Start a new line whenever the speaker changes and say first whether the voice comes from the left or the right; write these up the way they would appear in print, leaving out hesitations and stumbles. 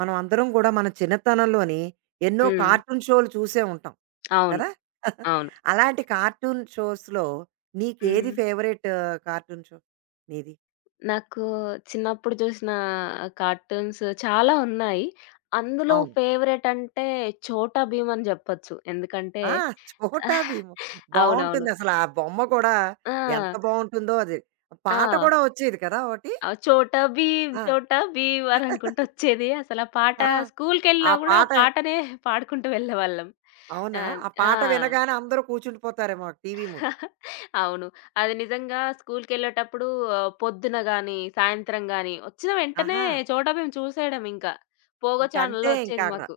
right: మనం అందరం కూడా మన చిన్నతనంలోని ఎన్నో
left: హ్మ్.
right: కార్టూన్ షోలు చూసే ఉంటాం
left: అవును.
right: కదా.
left: అవును.
right: అలాంటి కార్టూన్ షోస్లో నీకేది
left: హ్మ్.
right: ఫేవరెట్ కార్టూన్ షో నీది?
left: నాకు చిన్నప్పుడు జూసిన కార్టూన్స్ చాలా ఉన్నాయి. అందులో
right: అవును.
left: ఫేవరెట్ అంటే 'చోటా భీమ్' అని జెప్పొచ్చు. ఎందుకంటే
right: ఆ చోటా భీము
left: అవునవును.
right: బాగుంటుంది, అసలు ఆ బొమ్మ కూడా
left: ఆ!
right: ఎంత బాగుంటుందో. అది
left: ఆ!
right: పాట కూడా వచ్చేది కదా ఒకటి.
left: 'చోటా భీమ్,
right: ఆ
left: చోటా భీమ్' అని అనుకుంటూ ఒచ్చేది. అసలు ఆ పాట
right: ఆ, ఆ
left: స్కూలుకెళ్ళినా గూడా ఆ
right: పాట.
left: పాటనే పాడుకుంటూ వెళ్ళేవాళ్ళం.
right: అవునా,
left: ఆహ్,
right: ఆ
left: ఆ!
right: పాట వినగానే అందరూ కూర్చుండిపోతారేమో టీవీ ముందు.
left: అవును. అది నిజంగా స్కూలుకెళ్ళేటప్పుడు పొద్దున గాని, సాయంత్రం గాని, వచ్చిన వెంటనే
right: ఆహా.
left: చోటా భీమ్ చూసేయడం ఇంకా. పోగో
right: ఇంకంతే.
left: ఛానెల్‌లో
right: ఇంకా
left: వచ్చేది
right: అక్కడ
left: మాకు.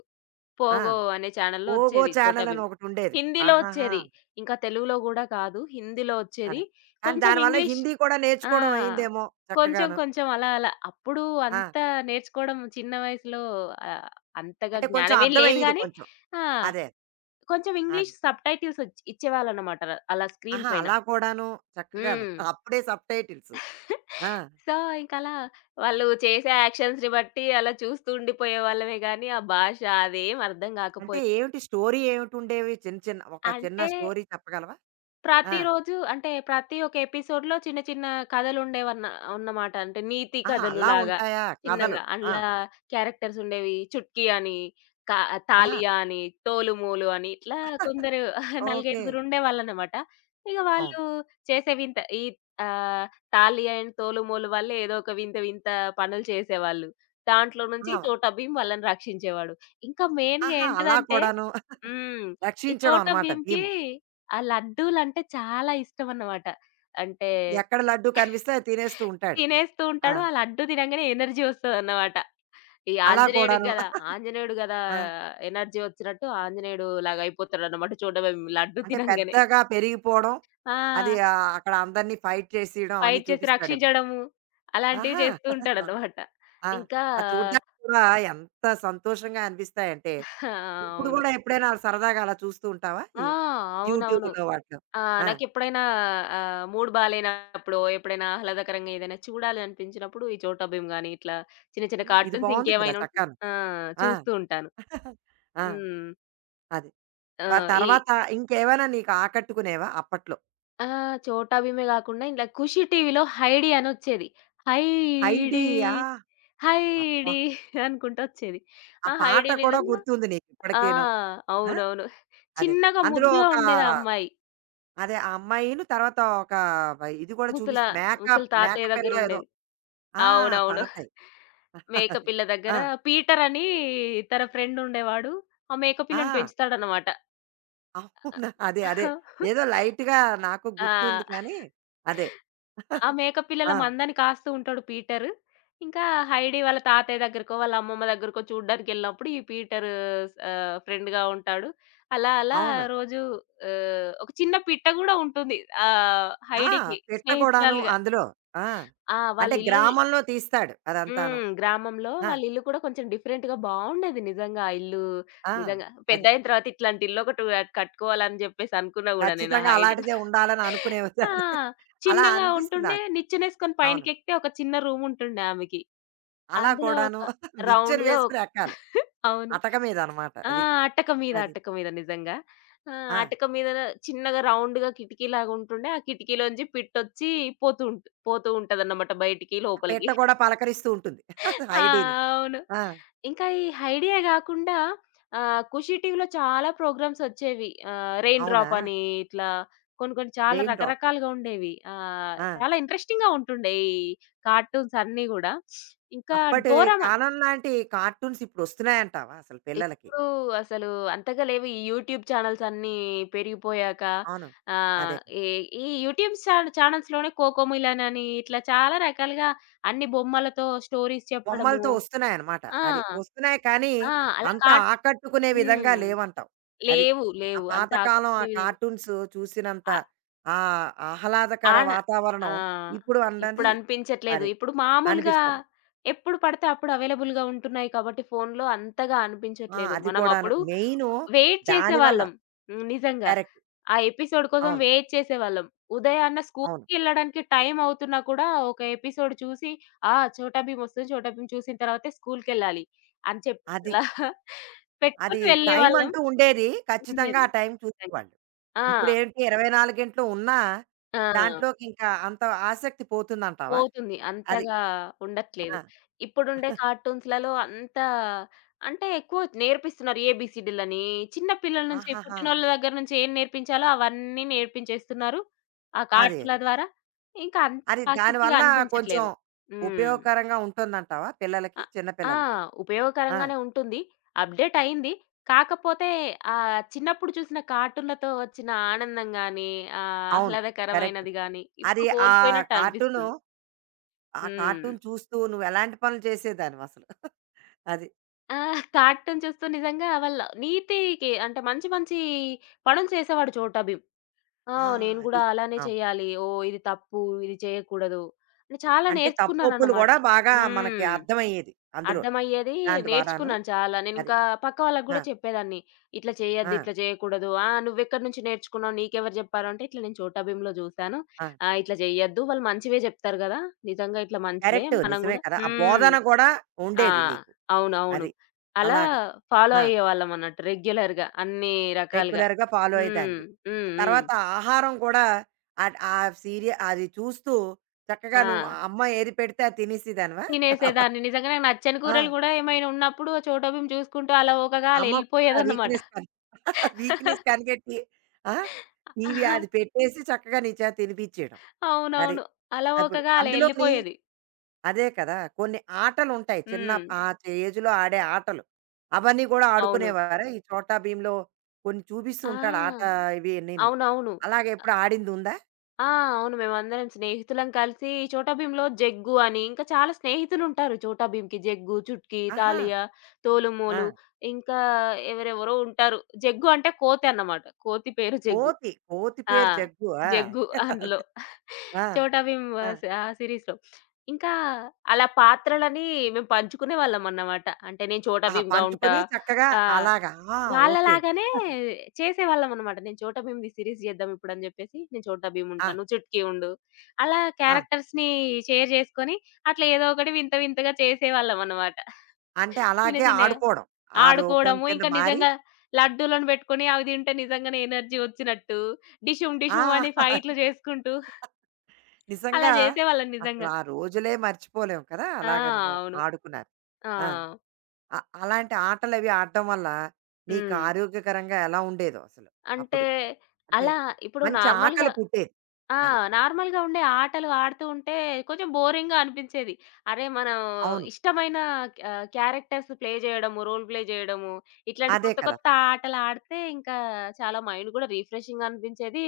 right: ఆ
left: పోగో అనే ఛానెల్‌లో
right: పోగో
left: వచ్చేది చోటా
right: ఛానల్ అని
left: భీమ్.
right: ఒకటి ఉండేది.
left: హిందీలో
right: ఆహాహా.
left: వచ్చేది. ఇంకా తెలుగులో గూడా కాదు. హిందీలో
right: అదే.
left: వచ్చేది.
right: అండ్
left: కొంచెం
right: దానివల్ల
left: ఇంగ్లీష్.
right: హిందీ కూడా
left: ఆ!
right: నేర్చుకోవడం అయిందేమో
left: కొంచెం
right: చక్కగాను.
left: కొంచెం అలా అలా. అప్పుడు
right: ఆ!
left: అంత నేర్చుకోవడం చిన్న వయసులో ఆహ్, అంతగా
right: అంటే కొంచెం
left: జ్ఞానమేం లేదు
right: అర్థమయ్యేది
left: గానీ
right: కొంచెం.
left: ఆ!
right: అదే.
left: కొంచెం ఇంగ్లీష్
right: అదే.
left: సబ్‌టైటిల్స్ ఇచ్చేవాళ్ళన్నమాట. అలా స్క్రీన్
right: ఆహా!
left: పైన.
right: అలా కూడాను చక్కగాను.
left: హ్మ్.
right: అప్పుడే సబ్‌టైటిల్స్. ఆ!
left: సో, ఇంకలా వాళ్ళు చేసే యాక్షన్స్‌ని బట్టి అలా చూస్తూ ఉండిపోయేవాళ్ళమే గానీ, ఆ భాష అదేం అర్థం
right: అంటే
left: గాకపోయేది.
right: ఏమిటి స్టోరీ ఏమిటుండేవి? చిన్న చిన్న ఒక చిన్న
left: అంటే
right: స్టోరీ చెప్పగలవా? ఆ!
left: ప్రతిరోజు అంటే ప్రతి ఒక్క ఎపిసోడ్‌లో చిన్న చిన్న కథలుండేవన్న అన్నమాట. అంటే నీతి
right: ఆహా! అలా
left: కథలులాగా
right: ఉంటాయా కథలు?
left: చిన్నగా.
right: ఆ!
left: అందులో క్యారెక్టర్స్ ఉండేవి. 'చుట్కీ' అని, కా
right: ఆ!
left: 'తాలియా' అని, 'తోలుమోలు' అని ఇట్లా కొందరు
right: ఓకే.
left: నలుగైదుగురు ఉండేవాళ్ళన్నమాట. ఇగ
right: అవును.
left: వాళ్ళు చేసే వింత ఆహ్, 'తాలియా' అండ్ 'తోలుమోలు' వాళ్ళే ఏదో ఒక వింత వింత పనులు చేసేవాళ్ళు. దాంట్లో నుంచి
right: ఆ!
left: 'చోటా భీమ్' వాళ్ళని రక్షించేవాడు. ఇంకా మెయిన్‌గా
right: ఆహా! అలా
left: ఏంటిదంటే
right: కూడాను.
left: హ్మ్. ఈ
right: రక్షించడం
left: 'చోటా
right: అనమాట
left: భీమ్‌కి'
right: భీము.
left: ఆ లడ్డూలంటే చాలా ఇష్టమన్నమాట. అంటే
right: ఎక్కడ లడ్డు కనిపిస్తే అది తినేస్తూ ఉంటాడు.
left: తినేస్తూ
right: ఆ!
left: ఉంటాడు. ఆ లడ్డు తినంగానే ఎనర్జీ వస్తదన్నమాట. ఈ
right: అలా
left: ఆంజనేయుడికి
right: కూడాను.
left: గదా! ఆంజనేయుడు గదా!
right: ఆ!
left: ఎనర్జీ వచ్చినట్టు ఆంజనేయుడు లాగా అయిపోతాడన్నమాట 'చోటా భీమ్' లడ్డు
right: అంటే
left: తినంగానే.
right: పెద్దగా పెరిగిపోవడం, అది
left: ఆ!
right: ఆహ్, అక్కడ అందరిని ఫైట్ చేసేయడం అన్నీ
left: ఫైట్ చేసి
right: చూపిస్తాడేమో.
left: రక్షించడము అలాంటివి
right: ఆహా!
left: చేస్తూ ఉంటాడన్నమాట.
right: ఆ!
left: ఇంకా
right: అది చూడ్డానికి కూడా ఎంత సంతోషంగా అనిపిస్తాయంటే, ఇప్పుడు
left: అవును.
right: గూడా ఎప్పుడైనా అలా సరదాగా అలా చూస్తూ ఉంటావా?
left: ఆ! అవునవును.
right: యూట్యూబ్‌లో వాటిలో.
left: ఆ!
right: ఆ!
left: నాకెప్పుడైనా మూడ్ బాలేనప్పుడో, ఎప్పుడైనా ఆహ్లాదకరంగా ఏదైనా చూడాలి అనిపించినప్పుడు ఈ 'చోటా భీమ్' గాని, ఇట్లా చిన్న చిన్న
right: ఆ! ఇది
left: కార్టూన్స్
right: బావుంది కదా!
left: ఇంకేమైనా ఉంటే
right: చక్కాను.
left: ఆ!
right: ఆ!
left: చూస్తూ ఉంటాను.
right: ఆ!
left: హ్మ్.
right: అది.
left: ఆ!
right: ఆ
left: ఈ
right: తర్వాత ఇంకేమైనా నీకు ఆకట్టుకునేవా అప్పట్లో?
left: ఆ! 'చోటా భీమే' గాకుండా ఇలా 'ఖుషి టీవీలో' 'హైడీ' అనొచ్చేది. హైడీ
right: 'హైడీయా' అబ్బా!
left: హైడీ అనుకుంటూ వచ్చేది.
right: ఆ
left: ఆ
right: పాట
left: 'హైడీ'
right: కూడా
left: నిజంగా
right: గుర్తుంది నీకు
left: ఆ!
right: ఇప్పటికీను. ఆ!
left: అవునవును.
right: అదే.
left: చిన్నగా
right: అందులో
left: ముద్దుగా
right: ఒక
left: ఉండేది ఆ అమ్మాయి.
right: అదే ఆ అమ్మాయిను తర్వాత ఒక ఇది కూడా
left: ముసల
right: చూపిస్త
left: ముసలి తాతయ్య
right: మేకపిల్ల ఏదో.
left: దగ్గరుండేది.
right: ఆ!
left: అవునవును.
right: తాతయ్య. అది.
left: మేకపిల్ల
right: ఆ!
left: దగ్గర పీటర్ అని తన ఫ్రెండ్ ఉండేవాడు. ఆ
right: ఆ!
left: మేకపిల్లని పెంచుతాడన్నమాట.
right: అవునా! అదే. అదే. ఏదో లైట్‌గా నాకు గుర్తుంది
left: ఆ!
right: కానీ అదే.
left: ఆ మేకపిల్లల
right: ఆ!
left: మందని కాస్తూ ఉంటాడు పీటర్. ఇంకా హైడీ వాళ్ళ తాతయ్య దగ్గరకో, వాళ్ళ అమ్మమ్మ దగ్గరకో చూడ్డానికెళ్ళినప్పుడు ఈ పీటర్ ఫ్రెండ్‌గా ఉంటాడు. అలా అలా
right: అవును.
left: రోజు ఒక చిన్న పిట్ట గూడా ఉంటుంది.
right: ఆ!
left: హైడీకి
right: పిట్ట కూడాను
left: స్నేహితురాలుగా.
right: అందులో. ఆ!
left: ఆ!
right: అంటే
left: వాళ్ళిల్లు
right: గ్రామంలో తీస్తాడు అదంతాను.
left: హ్మ్. గ్రామంలో
right: ఆ!
left: వాళ్ళ ఇల్లు కూడా కొంచెం డిఫరెంట్‌గా బావుండేది నిజంగా ఆ ఇల్లు.
right: ఆ!
left: నిజంగా
right: అది.
left: పెద్దయిన తర్వాత ఇట్లాంటి ఇల్లు ఒకటి కట్టుకోవాలని జెప్పేసి అనుకున్నా గూడా నేను ఆ
right: ఖచ్చితంగా
left: ఐడి.
right: అలాంటిదే ఉండాలని
left: ఆ!
right: అనుకునేదాన్ని. అలా
left: చిన్నగా
right: అనిపిస్తుంది
left: ఉంటుండే
right: నాకు.
left: నిచ్చెనేసుకొని
right: అవును.
left: పైనకెక్కితే ఒక చిన్న రూమ్ ఉంటుండే ఆమెకి.
right: అలా
left: అందులో
right: కూడాను
left: ఒక
right: మిక్చర్
left: రౌండ్‌గా
right: వేసుకొని ఎక్కాలి.
left: అవును.
right: అటక మీద అన్నమాట
left: ఆ!
right: అది.
left: అటక మీద,
right: అది.
left: అటక మీద నిజంగా. ఆ!
right: ఆ!
left: అటక మీద చిన్నగా రౌండ్‌గా కిటికీలాగా ఉంటుండే. ఆ కిటికీలోంచి పిట్టొచ్చి పోతూ ఉంటదన్నమాట బయటికి,
right: ఆ పిట్ట
left: లోపలికి.
right: కూడా పలకరిస్తూ ఉంటుంది
left: ఆ!
right: హైడీని.
left: అవును.
right: ఆ!
left: ఇంకా ఈ హైడియా గాకుండా ఖుషి టీవీలో చాలా ప్రోగ్రామ్స్ ఒచ్చేవి. రెయిన్
right: అవునా?
left: డ్రాప్ అని ఇట్లా కొన్ని కొన్ని చాలా
right: రెయిన్ డ్రాప్.
left: రకరకాలుగా ఉండేవి.
right: ఆ!
left: చాలా ఇంట్రెస్టింగ్‌గా ఉంటుండే ఈ కార్టూన్స్ అన్నీ గూడా. ఇంకా
right: అప్పటి
left: డోరామాన్.
right: కాలం లాంటి కార్టూన్స్ ఇప్పుడొస్తున్నాయంటావా అసలు పిల్లలకి?
left: ఇప్పుడు అసలు అంతగా లేవు ఈ యూట్యూబ్ ఛానెల్స్ అన్నీ పెరిగిపోయాక.
right: అవును.
left: ఆహ్,
right: అదే.
left: ఈ ఈ యూట్యూబ్ ఛానెల్స్‌లోనే కోకోమిలన్ అని ఇట్లా చాలా రకాలుగా అన్ని బొమ్మలతో స్టోరీస్ చెప్పడము.
right: బొమ్మలతో వస్తున్నాయనమాట.
left: ఆ!
right: అది. వస్తున్నాయి కానీ,
left: ఆ! అలా
right: అంత
left: కార్టూన్.
right: ఆకట్టుకునే విధంగా
left: హ్మ్.
right: లేవంటావు. అది.
left: లేవు.
right: ఆ
left: లేవు. అంత
right: పాతకాలం ఆ
left: ఆకట్టుకునే విధంగా
right: కార్టూన్స్ చూసినంత
left: ఆ!
right: ఆహ్, ఆహ్లాదకర
left: ఆన ఆ!
right: వాతావరణం ఇప్పుడు అన్నది
left: ఇప్పుడనిపించట్లేదు.
right: అది
left: ఇప్పుడు మామూలుగా
right: అనిపిస్తుంది.
left: ఎప్పుడు పడితే అప్పుడు అవైలబుల్‌గా ఉంటున్నాయి కాబట్టి ఫోనులో అంతగా
right: ఆ!
left: అనిపించట్లేదు.
right: అది
left: మనం
right: కూడాను.
left: అప్పుడు
right: మెయిను
left: వెయిట్
right: దానివల్ల.
left: చేసేవాళ్ళం. హ్మ్. నిజంగా.
right: కరెక్ట్.
left: ఆ ఎపిసోడ్ కోసం
right: అవును.
left: వెయిట్ చేసేవాళ్ళం. ఉదయాన్న
right: అవును.
left: స్కూలుకెళ్ళడానికి టైం అవుతున్నా కూడా ఒక ఎపిసోడ్ చూసి, ఆ! చోటా భీమ్ వస్తుంది. చోటా భీమ్ చూసిన తర్వాతే స్కూలుకెళ్ళాలి అని చెప్పి
right: అది.
left: అలా
right: అది
left: పెట్టుకొని
right: టైం
left: వెళ్ళేవాళ్ళం.
right: అంటూ ఉండేది. ఖచ్చితంగా
left: ఉండేది.
right: ఆ టైం చూసేవాళ్ళు.
left: ఆ!
right: ఇప్పుడేంటి 24 గంటలు ఉన్నా
left: ఆ!
right: దాంట్లోకింకా అంత ఆసక్తి పోతుందంటావా?
left: పోతుంది.
right: అది.
left: అంతగా
right: ఆ!
left: ఉండట్లేదు. ఇప్పుడుండే కార్టూన్స్‌లలో అంత అంటే ఎక్కువ నేర్పిస్తున్నారు ఏబీసీడీలని. చిన్న పిల్లల నుంచి
right: ఆహాహా!
left: పుట్టినోళ్ళ దగ్గర నుంచి ఏం నేర్పించాలో అవన్నీ నేర్పించేస్తున్నారు. ఆ
right: అదే
left: కార్టూన్‌ల
right: అది.
left: ద్వారా. ఇంకా అంత
right: అది
left: ఆసక్తిగా
right: దానివల్ల కొంచెం
left: అనిపించట్లేదు. హ్మ్.
right: ఉపయోగకరంగా ఉంటుందంటావా పిల్లలకి?
left: అ
right: చిన్న
left: ఆ!
right: పిల్లలకి? ఆ!
left: ఉపయోగకరంగానే ఉంటుంది. అప్‌డేట్ అయింది. కాకపోతే చిన్నప్పుడు చూసిన కార్టూన్‌లతో వచ్చిన ఆనందం గాని,
right: అవును. కరెక్ట్.
left: ఆహ్లాదకరమైనది గాని
right: అది
left: ఇప్పుడు
right: ఆ
left: కోల్పోయినట్టు
right: కార్టూను
left: అనిపిస్తుంది.
right: ఆ
left: హ్మ్.
right: కార్టూన్ చూస్తూ నువ్వెలాంటి పనులు చేసేదానివసలు? అది.
left: ఆ! కార్టూన్ చూస్తూ నిజంగా వాళ్ళ నీతికి అంటే మంచి మంచి పనులు చేసేవాడు 'చోటా భీమ్'. ఆ!
right: ఆ!
left: నేను
right: అది.
left: గూడా అలానే
right: అవును.
left: చేయాలి. ఓహ్! ఇది తప్పు, ఇది చేయకూడదు అని చాలా
right: అంటే తప్పొప్పులు
left: నేర్చుకున్నానన్నమాట.
right: గూడా బాగా మనకి
left: హ్మ్.
right: అర్థమయ్యేది అందులో.
left: అర్థమయ్యేది
right: దాని ద్వారాను.
left: నేర్చుకున్నాను చాలా.
right: అది.
left: నేనింకా పక్క వాళ్ళకి
right: ఆ!
left: గూడా చెప్పేదాన్ని. ఇట్లా
right: ఆ!
left: చేయొద్దు, ఇట్లా చేయకూడదు. ఆ! నువ్వెక్కడి నుంచి నేర్చుకున్నావు? నీకెవరు చెప్పారు? అంటే ఇట్లా నేను 'చోటా భీమ్‌లో' చూసాను.
right: ఆ!
left: ఇట్లా చేయొద్దు. వాళ్ళు మంచివే చెప్తారు గదా! నిజంగా ఇట్లా మంచిదే.
right: కరెక్టు.
left: మనం
right: నిజమే
left: గూడా
right: కదా! ఆ
left: హ్మ్.
right: బోధన గూడా
left: ఆ!
right: ఉండేది నీకు.
left: అవునవును.
right: అది.
left: అలా
right: అలాగా.
left: ఫాలో
right: ఆ!
left: అయ్యేవాళ్ళమన్నట్టు రెగ్యులర్‌గా అన్ని రకాలుగా.
right: రెగ్యులర్‌గా ఫాలో
left: హ్మ్.
right: అయ్యేదానివి.
left: హ్మ్. హ్మ్.
right: తర్వాత ఆహారం కూడా అట్ ఆ సీరియల్ అది చూస్తూ చక్కగా నువ్వు ఆ
left: ఆ!
right: అమ్మ ఏది పెడితే అది తినేసేదానివా? అలా.
left: తినేసేదాన్ని. నిజంగానే నాకు నచ్చని
right: ఆ!
left: కూరలు గూడా ఏమైనా ఉన్నప్పుడు చోటోబిమ్ చూసుకుంటూ అలవోకగా అలా
right: అమ్మ కూడా
left: ఎళ్ళిపోయేదన్నమాట.
right: వీక్‌నెస్ కనిపెట్టి ఆ! టీవీ అది పెట్టేసి చక్కగా నీ చేత తినిపించేయడం. అది.
left: అవునవును.
right: అప్పుడు
left: అలవోకగా అలా
right: అందులోని
left: ఎళ్ళిపోయేది.
right: అదే కదా! కొన్ని ఆటలుంటాయి చిన్న
left: హ్మ్.
right: ఆ ఏజ్‌లో ఆడే ఆటలు. అవన్నీ గూడా
left: అవును.
right: ఆడుకునేవారా? ఈ చోటా భీమ్‌లో కొన్ని చూపిస్తూ ఉంటాడు ఆట
left: ఆ!
right: ఇవి అన్నీను.
left: అవునవును.
right: అలాగే ఎప్పుడు ఆడిందుందా?
left: ఆ! అవును. మేమందరం స్నేహితులం కలిసి చోటా భీమ్‌లో జగ్గు అని ఇంకా చాలా స్నేహితులుంటారు చోటా భీమ్‌కి. జగ్గు, చుట్కీ,
right: ఆహా!
left: తాలియా,
right: ఆ!
left: తోలుమోలు ఇంకా ఎవరెవరో ఉంటారు. జగ్గు అంటే కోతి అన్నమాట. కోతి పేరు జగ్గు.
right: కోతి. కోతి
left: ఆ!
right: పేరు జగ్గు. ఆ!
left: జగ్గు
right: అదే.
left: అందులో.
right: అదే. ఆ!
left: చోటా భీమ్
right: ఆ!
left: ఆ సీరీస్‌లో. ఇంకా అలా పాత్రలని మేము పంచుకునేవాళ్ళమన్నమాట. అంటే నేను చోటా
right: ఆహా!
left: భీమ్‌గా ఉంటా.
right: పంచుకొని చక్కగా
left: ఆ!
right: అలాగా. ఆ! ఓకే.
left: వాళ్ళలాగానే చేసేవాళ్ళమనమాట. నేను 'చోటా భీమ్' ది సీరీస్ జేద్దాం ఇప్పుడని జెప్పేసి, నేను 'చోటా భీమ్'
right: ఆ!
left: ఉంటా, నువ్వు 'చుట్కీ' ఉండు. అలా
right: ఆ!
left: క్యారెక్టర్స్‌ని షేర్ జేసుకొని, అట్లా ఏదో ఒకటి వింత వింతగా చేసేవాళ్ళమనమాట.
right: అంటే
left: చిన్న
right: అలాగే
left: చిన్నగా.
right: ఆడుకోవడం. ఆ రూపం
left: ఆడుకోవడము,
right: కింద
left: ఇంకా
right: మారి
left: నిజంగా లడ్డూలను బెట్టుకొని అవి తింటే నిజంగానే ఎనర్జీ ఒచ్చినట్టు, డిషుమ్ డిషుమ్
right: ఆ!
left: అని ఫైట్‌లు జేసుకుంటూ అలా
right: నిజంగా.
left: జేసేవాళ్ళం
right: అసలు
left: నిజంగా.
right: ఆ రోజులే మర్చిపోలేం కదా!
left: ఆ!
right: అలాగ నువ్వు
left: అవును.
right: ఆడుకున్నారు.
left: ఆ!
right: ఆ! అ అలాంటి ఆటలవి ఆడడం వల్ల నీకు
left: హ్మ్.
right: ఆరోగ్యకరంగా ఎలా ఉండేదో అసలు
left: అంటే
right: అప్పుడు? అంటే
left: అలా ఇప్పుడు
right: మంచి
left: నార్మల్‌గా,
right: ఆకలి పుట్టేది.
left: ఆ!,
right: అది.
left: నార్మల్‌గా ఉండే ఆటలు ఆడుతూ ఉంటే కొంచెం బోరింగ్‌గా అనిపించేది. అరే! మనం
right: అవును.
left: ఇష్టమైన క్యారెక్టర్స్ ప్లే చేయడము, రోల్ ప్లే చేయడము, ఇట్లాంటి
right: అదే
left: కొత్త
right: కదా!
left: కొత్త ఆటలు ఆడితే ఇంకా చాలా మైండ్ కూడా రిఫ్రెషింగ్‌గా అనిపించేది.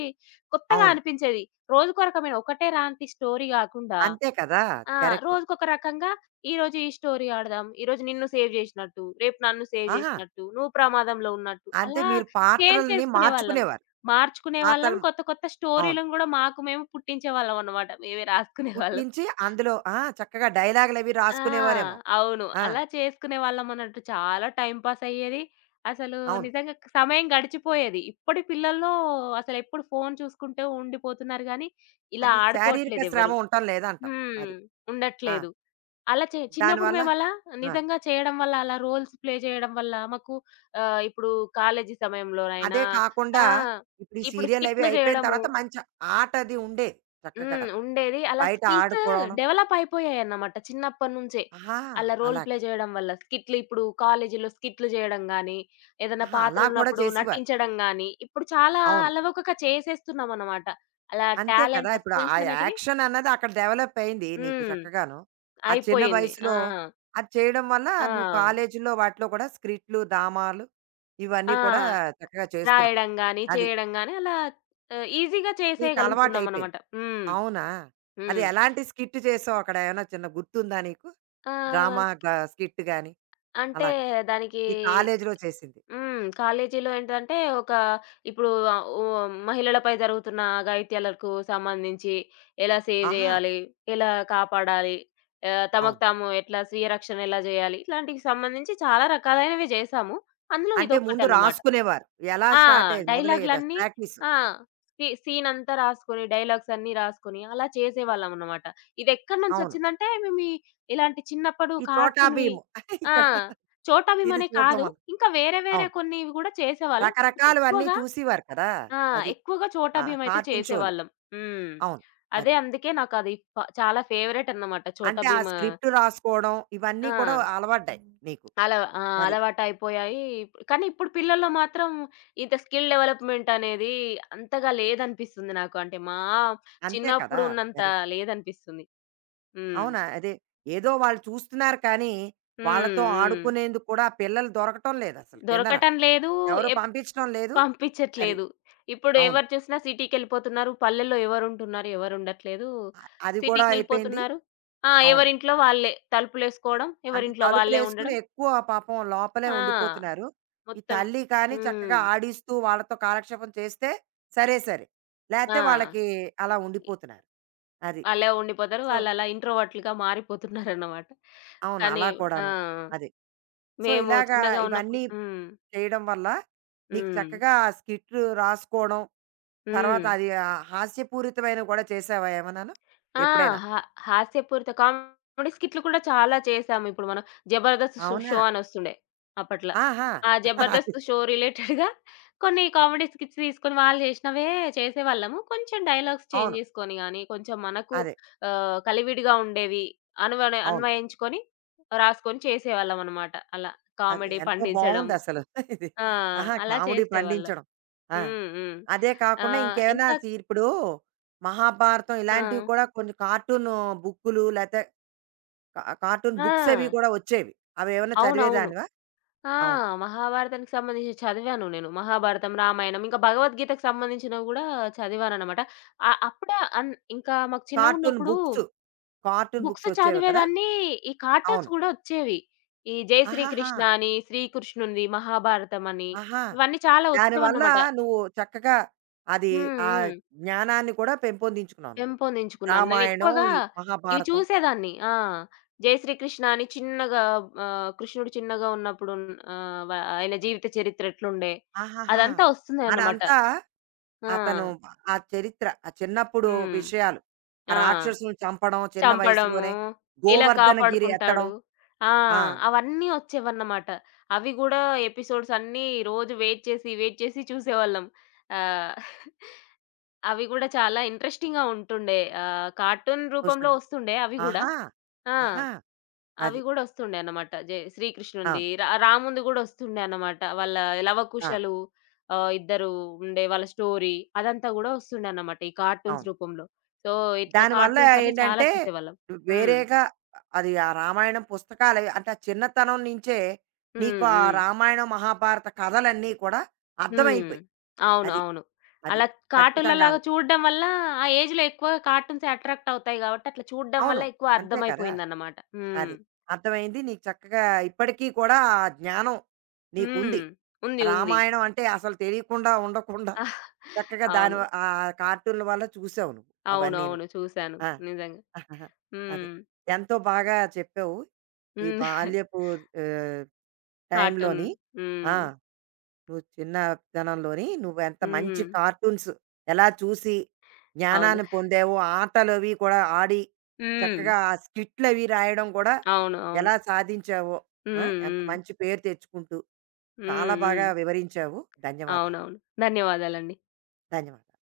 left: కొత్తగా
right: అవును.
left: అనిపించేది. రోజుకో రకమైన ఒకటే లాంటి స్టోరీ కాకుండా
right: అంతే కదా!
left: ఆ!
right: కరెక్ట్.
left: రోజుకొక రకంగా ఈరోజు ఈ స్టోరీ ఆడదాం. ఈరోజు నిన్ను సేవ్ జేసినట్టు, రేపు నన్ను సేవ్
right: ఆహా!
left: జేసినట్టు, నువ్వు ప్రమాదంలో ఉన్నట్టు
right: అంటే
left: అలా
right: మీరు
left: చేంజ్
right: పాత్రలని
left: చేసుకునేవాళ్ళం.
right: మార్చుకునేవారు.
left: మార్చుకునేవాళ్ళం.
right: పాత్రలు
left: కొత్త కొత్త
right: అవును.
left: స్టోరీలను గూడా మాకు మేము పుట్టించేవాళ్ళం అన్నమాట. మేమే రాసుకునేవాళ్ళం.
right: పుట్టించి అందులో ఆ! చక్కగా డైలాగులవి
left: ఆ!
right: రాసుకునేవారేమో.
left: అవును.
right: ఆ!
left: అలా చేసుకునేవాళ్ళం అన్నట్టు. చాలా టైమ్ పాస్ అయ్యేది. అసలు
right: అవును.
left: నిజంగా సమయం గడిచిపోయేది. ఇప్పటి పిల్లల్లో అసలెప్పుడు ఫోను చూసుకుంటూ ఉండిపోతున్నారు గానీ, ఇలా
right: అది శారీరక శ్రమ
left: ఆడుకోవట్లేదెవ్వరు.
right: ఉండటం లేదంటావు.
left: హ్మ్.
right: అది. ఆ!
left: ఉండట్లేదు. అలా చే చిన్నప్పుడు
right: దానివల్ల
left: మేమలా
right: ఆ!
left: నిజంగా చేయడం వల్ల, అలా రోల్స్ ప్లే చేయడం వల్ల మాకు ఇప్పుడు కాలేజీ
right: అదే
left: సమయంలోనైనా
right: కాకుండా
left: ఆ!
right: ఇప్పుడు ఈ
left: ఇప్పుడు
right: సీరియలవి
left: స్కిట్‌లు
right: అయిపోయిన
left: జేయడము.
right: తర్వాత మంచి ఆటది ఉండేది చక్కగా.
left: హ్మ్. ఉండేది. అలా
right: బయట
left: స్కిల్స్
right: ఆడుకోవడం.
left: డెవలప్ అయిపోయాయన్నమాట చిన్నప్పటినుంచే.
right: ఆహా!
left: అలా రోల్
right: అలా.
left: ప్లే చేయడం వల్ల. స్కిట్‌లు ఇప్పుడు కాలేజీలో స్కిట్‌లు జేయడం గాని, ఏదైనా
right: ఆహా! అలా కూడా
left: పాత్రలున్నప్పుడు
right: చేసేవారు.
left: నటించడం గాని, ఇప్పుడు చాలా
right: అవును.
left: అలవోకగా చేసేస్తున్నామన్నమాట. అలా
right: అంతే కదా!
left: టాలెంట్, ఆ
right: ఇప్పుడు ఆ
left: స్కిల్స్ అనేటివి
right: యాక్షన్ అన్నది అక్కడ డెవలప్ అయింది నీకు
left: హ్మ్.
right: చక్కగాను. ఆ చిన్న
left: అయిపోయింది. ఆ!
right: వయసులో అది చేయడం వల్ల
left: ఆ!
right: నువ్వు కాలేజీలో వాటిలో కూడా స్క్రిప్ట్లు, డ్రామాలు
left: ఆ!
right: ఇవన్నీ కూడా చక్కగా చేస్తున్నావు.
left: రాయడం గాని,
right: అది
left: చేయడం గాని అలా ఈజీగా
right: నీకు అలవాటైపోయింది.
left: చేసేయగలుగుతున్నామనమాట. హ్మ్.
right: అవునా? అది
left: హ్మ్.
right: ఎలాంటి స్కిట్ చేసావు అక్కడ? ఏమైనా చిన్న గుర్తుందా నీకు? డ్రామా
left: ఆహ్,
right: గా స్కిట్ గాని
left: అంటే
right: అలాగా.
left: దానికి
right: నీ కాలేజీలో చేసింది.
left: హ్మ్. కాలేజీలో ఏంటంటే ఒక ఇప్పుడు ఓ మహిళలపై జరుగుతున్న అఘాయిత్యాలకు సంబంధించి ఎలా సేవ్
right: ఆహా!
left: జేయాలి? ఎలా కాపాడాలి? తమకు
right: అవును.
left: తాము ఎట్లా స్వీయ రక్షణ ఎలా జేయాలి? ఇట్లాంటికి సంబంధించి చాలా రకాలైనవి జేశాము. అందులో
right: అంటే ముందు
left: ఇదొక్కటనమాట.
right: రాసుకునేవారు. ఎలా
left: ఆ!
right: స్టార్ట్ అయ్యేది? మొదలయ్యేది ఆ
left: డైలాగులన్నీ
right: ప్రాక్టీసు.
left: ఆ! సీనంతా రాసుకొని, డైలాగ్స్ అన్నీ రాసుకొని అలా చేసేవాళ్ళమనమాట. ఇదెక్కడి
right: అవును.
left: నుంచొచ్చిందంటే, మేము ఈ ఇలాంటి చిన్నప్పుడు
right: ఈ చోటా
left: కార్టూన్‌వి.
right: భీమ్
left: ఆ!
right: ఇక్కడ
left: 'చోటా భీమ్'
right: ఇది
left: అనే
right: చూడడం
left: కాదు.
right: వల్ల.
left: ఇంకా వేరే వేరే
right: అవును.
left: కొన్నివి గూడా చేసేవాళ్ళం. కాకపోతే
right: రకరకాలవన్నీ
left: ఎక్కువగా
right: చూసేవారు కదా!
left: ఆ!
right: అది.
left: ఎక్కువగా 'చోటా
right: ఆ
left: భీమ్' అయితే
right: కార్టూన్ షోలు.
left: చేసేవాళ్ళం. హ్మ్.
right: అవును.
left: అదే
right: అది.
left: అందుకే నాకది చాలా ఫేవరెట్ అన్నమాట 'చోటా
right: అంటే ఆ
left: భీమ్'.
right: స్క్రిప్ట్ రాసుకోవడం ఇవన్నీ కూడా
left: ఆ!
right: అలవడ్డాయి నీకు.
left: ఆ!
right: అది.
left: అలవాటయిపోయాయి. కానీ ఇప్పుడు పిల్లల్లో మాత్రం ఇంత స్కిల్ డెవలప్‌మెంట్ అనేది అంతగా లేదనిపిస్తుంది నాకు. అంటే మా
right: అంతే కదా!
left: చిన్నప్పుడు ఉన్నంత
right: మరి.
left: లేదనిపిస్తుంది. హ్మ్.
right: అవునా? అదే. ఏదో వాళ్ళు చూస్తున్నారు కానీ, వాళ్ళతో
left: హ్మ్. హ్మ్.
right: ఆడుకునేందుకు కూడా పిల్లలు దొరకటం లేదసలు కిందన.
left: దొరకటం లేదు.
right: ఎవరు
left: ఎప్
right: పంపించడం లేదు. అది.
left: పంపించట్లేదు. ఇప్పుడు
right: అవును.
left: ఎవరు చూసినా సిటీకెళ్ళిపోతున్నారు. పల్లెల్లో ఎవరుంటున్నారు? ఎవరుండట్లేదు.
right: అ అది కూడా అయిపోయింది.
left: సిటీకెళ్ళిపోతున్నారు. ఆ!
right: అవును.
left: ఎవరింట్లో వాళ్ళే. తలుపులేసుకోవడం,
right: అంతే
left: ఎవరింట్లో వాళ్ళే
right: తలుపులేసుకుని
left: ఉండడం.
right: ఎక్కువ పాపం లోపలే
left: ఆ!
right: ఉండిపోతున్నారు. ఈ
left: మొత్తం
right: తల్లి కానీ
left: హ్మ్.
right: చక్కగా ఆడిస్తూ వాళ్ళతో కాలక్షేపం చేస్తే సరే సరే.
left: ఆ!
right: లేతే వాళ్ళకి అలా ఉండిపోతున్నారు. అది.
left: అలా ఉండిపోతారు.
right: సో
left: వాళ్ళలా ఇంట్రోవర్ట్‌లుగా మారిపోతున్నారన్నమాట.
right: అవును.
left: కానీ
right: అలా
left: ఆ!
right: కూడాను. అది. సో,
left: మేము
right: ఇలాగా
left: చిన్నగా ఉన్నప్పుడు
right: ఇవన్నీ
left: హ్మ్.
right: చేయడం వల్ల నీకు
left: హ్మ్.
right: చక్కగా ఆ స్కిట్ రాసుకోవడం, తర్వాత
left: హ్మ్.
right: అది ఆహ్, హాస్యపూరితమైనవి కూడా చేసావా ఏమన్నాను?
left: ఆ!
right: ఎప్పుడైనా?
left: హా హాస్యపూరిత కామెడీ స్కిట్‌లు కూడా చాలా చేశాము. ఇప్పుడు మనం 'జబర్దస్త్' షో
right: అవునా?
left: షో అనొస్తుండే అప్పట్ల.
right: ఆహా!
left: ఆ
right: అది.
left: 'జబర్దస్త్' షో రిలేటెడ్‌గా కొన్ని కామెడీ స్కిట్స్ తీసుకొని వాళ్ళు చేసినవే చేసేవాళ్ళము. కొంచెం డైలాగ్స్ చేంజ్
right: అవును.
left: చేసుకొని గాని, కొంచెం మనకు
right: అదే.
left: కలివిడిగా ఉండేవి
right: అవును.
left: అన్వయించుకొని రాసుకొని చేసేవాళ్ళం అన్నమాట. అలా
right: అది
left: కామెడీ
right: ఎంతో
left: పండించడం.
right: బావుందసలు. ఇది.
left: ఆ!
right: ఆహా!
left: అలా
right: కామెడీ
left: చేసేవాళ్ళం.
right: పండించడం. ఆ!
left: హ్మ్. హ్మ్.
right: అదే కాకుండా ఇంకేమైనా
left: ఇంకా
right: సి ఇప్పుడు 'మహాభారతం' ఇలాంటివి
left: ఆ!
right: కూడా కొన్ని కార్టూను బుక్కులు లేతే కార్టూన్ బుక్స్ అవి
left: ఆ!
right: కూడా వచ్చేవి. అవేమన్నా
left: అవునవును.
right: చదివేదానివా?
left: ఆ!
right: అవును.
left: మహాభారతానికి సంబంధించి చదివాను నేను. మహాభారతం, రామాయణం ఇంకా భగవద్గీతకు సంబంధించినవి గూడా చదివాననమాట. అప్పుడే ఇంకా మాకు
right: కార్టూన్
left: చిన్నగున్నప్పుడు
right: బుక్స్. కార్టూన్
left: బుక్స్
right: బుక్స్ వచ్చేవి కదా!
left: చదివేదాన్ని. ఈ కార్టూన్స్
right: అవును.
left: గూడా ఒచ్చేవి. ఈ 'జై
right: ఆహాహా!
left: శ్రీకృష్ణ' అని, 'శ్రీకృష్ణునిది', 'మహాభారతం' అని
right: ఆహా!
left: ఇవన్నీ చాలా
right: దానివల్ల
left: ఒచ్చేవన్నమాట.
right: నువ్వు చక్కగా అది
left: హ్మ్.
right: ఆ
left: హ్మ్.
right: జ్ఞానాన్ని కూడా పెంపొందించుకున్నావు నువ్వు.
left: పెంపొందించుకున్నాను.
right: రామాయణం,
left: నేనెక్కువగా
right: ఈ
left: ఇవి
right: మహాభారతం.
left: చూసేదాన్ని. ఆ! జయశ్రీ కృష్ణ అని చిన్నగా కృష్ణుడు చిన్నగా ఉన్నప్పుడు ఆహ్, వ ఆయన జీవిత చరిత్ర ఎట్లుండే
right: ఆహాహా!
left: అదంతా వస్తుందన్నమాట.
right: అదంతా అతను
left: ఆ!
right: ఆ చరిత్ర, ఆ చిన్నప్పుడు
left: హ్మ్.
right: విషయాలు. ఆ
left: ఆ!
right: రాక్షసుల్ని చంపడం చిన్న
left: చంపడము,
right: వయసులోనే.
left: ఎలా
right: గోవర్ధన గిరి ఎత్తడం.
left: కాపాడుకుంటాడు. ఆ!
right: ఆ!
left: అవన్నీ వచ్చేవన్నమాట. అవి గూడా ఎపిసోడ్స్ అన్నీ రోజు వెయిట్ చేసి, వెయిట్ చేసి చూసేవాళ్ళం. ఆహ్, అవి గూడా చాలా ఇంట్రెస్టింగ్‌గా ఉంటుండే. కార్టూన్ రూపంలో
right: సంతోషంగా.
left: వస్తుండే అవి గూడా.
right: ఆహా!
left: ఆ!
right: ఆహా!
left: అవి
right: అది.
left: గూడా ఒస్తుండే అన్నమాట. శ్రీకృష్ణునిది,
right: అవును.
left: రామునిది గూడా ఒస్తుండే అన్నమాట. వాళ్ళ
right: ఆ!
left: లవకుశలు ఇద్దరు ఉండే వాళ్ళ స్టోరీ అదంతా గూడా ఒస్తుండే అన్నమాట ఈ కార్టూన్స్
right: అవును.
left: రూపంలో. సో, ఇట్లా
right: దానివల్ల
left: కార్టూన్స్ అన్నీ చాలా
right: ఏంటంటే,
left: చూసేవాళ్ళం. హ్మ్.
right: వేరేగా అది ఆ రామాయణం పుస్తకాలు అవి- అంటే ఆ చిన్నతనం నుంచే నీకు
left: హ్మ్.
right: ఆ
left: హ్మ్.
right: రామాయణం, మహాభారత కథలన్నీ కూడా
left: హ్మ్.
right: అర్థమైపోయాయి.
left: అవును.
right: అది.
left: అవును.
right: అది.
left: అలా కార్టూన్‌లలాగా
right: ఖచ్చితంగాను.
left: చూడడం వల్ల ఆ ఏజ్‌లో ఎక్కువ కార్టూన్స్ అట్రాక్ట్ అవుతాయి గాబట్టి అట్లా చూడడం
right: అవును.
left: వల్ల ఎక్కువ
right: అంతే కదా!
left: అర్థమైపోయిందన్నమాట. హ్మ్.
right: అది. అర్థమైంది. నీకు చక్కగా ఇప్పటికీ కూడా ఆ జ్ఞానం నీకుంది.
left: హ్మ్. ఉంది. ఉంది.
right: రామాయణం అంటే అసలు తెలియకుండా ఉండకుండా చక్కగా దాని
left: అవును.
right: వ ఆహ్, కార్టూన్‌ల వల్ల చూసావు నువ్వు అవన్నీను.
left: అవునవును. చూసాను.
right: ఆ!
left: నిజంగా.
right: ఆహాహా. అదే.
left: హ్మ్.
right: ఎంతో బాగా చెప్పావు. ఈ
left: హ్మ్.
right: బాల్యపు ఆహ్,
left: కార్టూన్.
right: టైంలోని. ఆ!
left: హ్మ్.
right: నువ్వు చిన్నతనంలోని నువ్వెంత మంచి
left: హ్మ్.
right: కార్టూన్స్ ఎలా చూసి
left: అవును.
right: జ్ఞానాన్ని పొందావో, ఆటలవి కూడా ఆడి,
left: హ్మ్.
right: చక్కగా ఆ స్కిట్‌లవి రాయడం కూడా
left: అవును. అవును.
right: ఎలా సాధించావో, ఆ!
left: హ్మ్.
right: ఎంత
left: హ్మ్.
right: మంచి పేరు తెచ్చుకుంటూ చాలా
left: హ్మ్.
right: బాగా
left: హ్మ్.
right: వివరించావు. ధన్యవాదాలు.
left: అవునవును. ధన్యవాదాలండి.
right: ధన్యవాదాలు.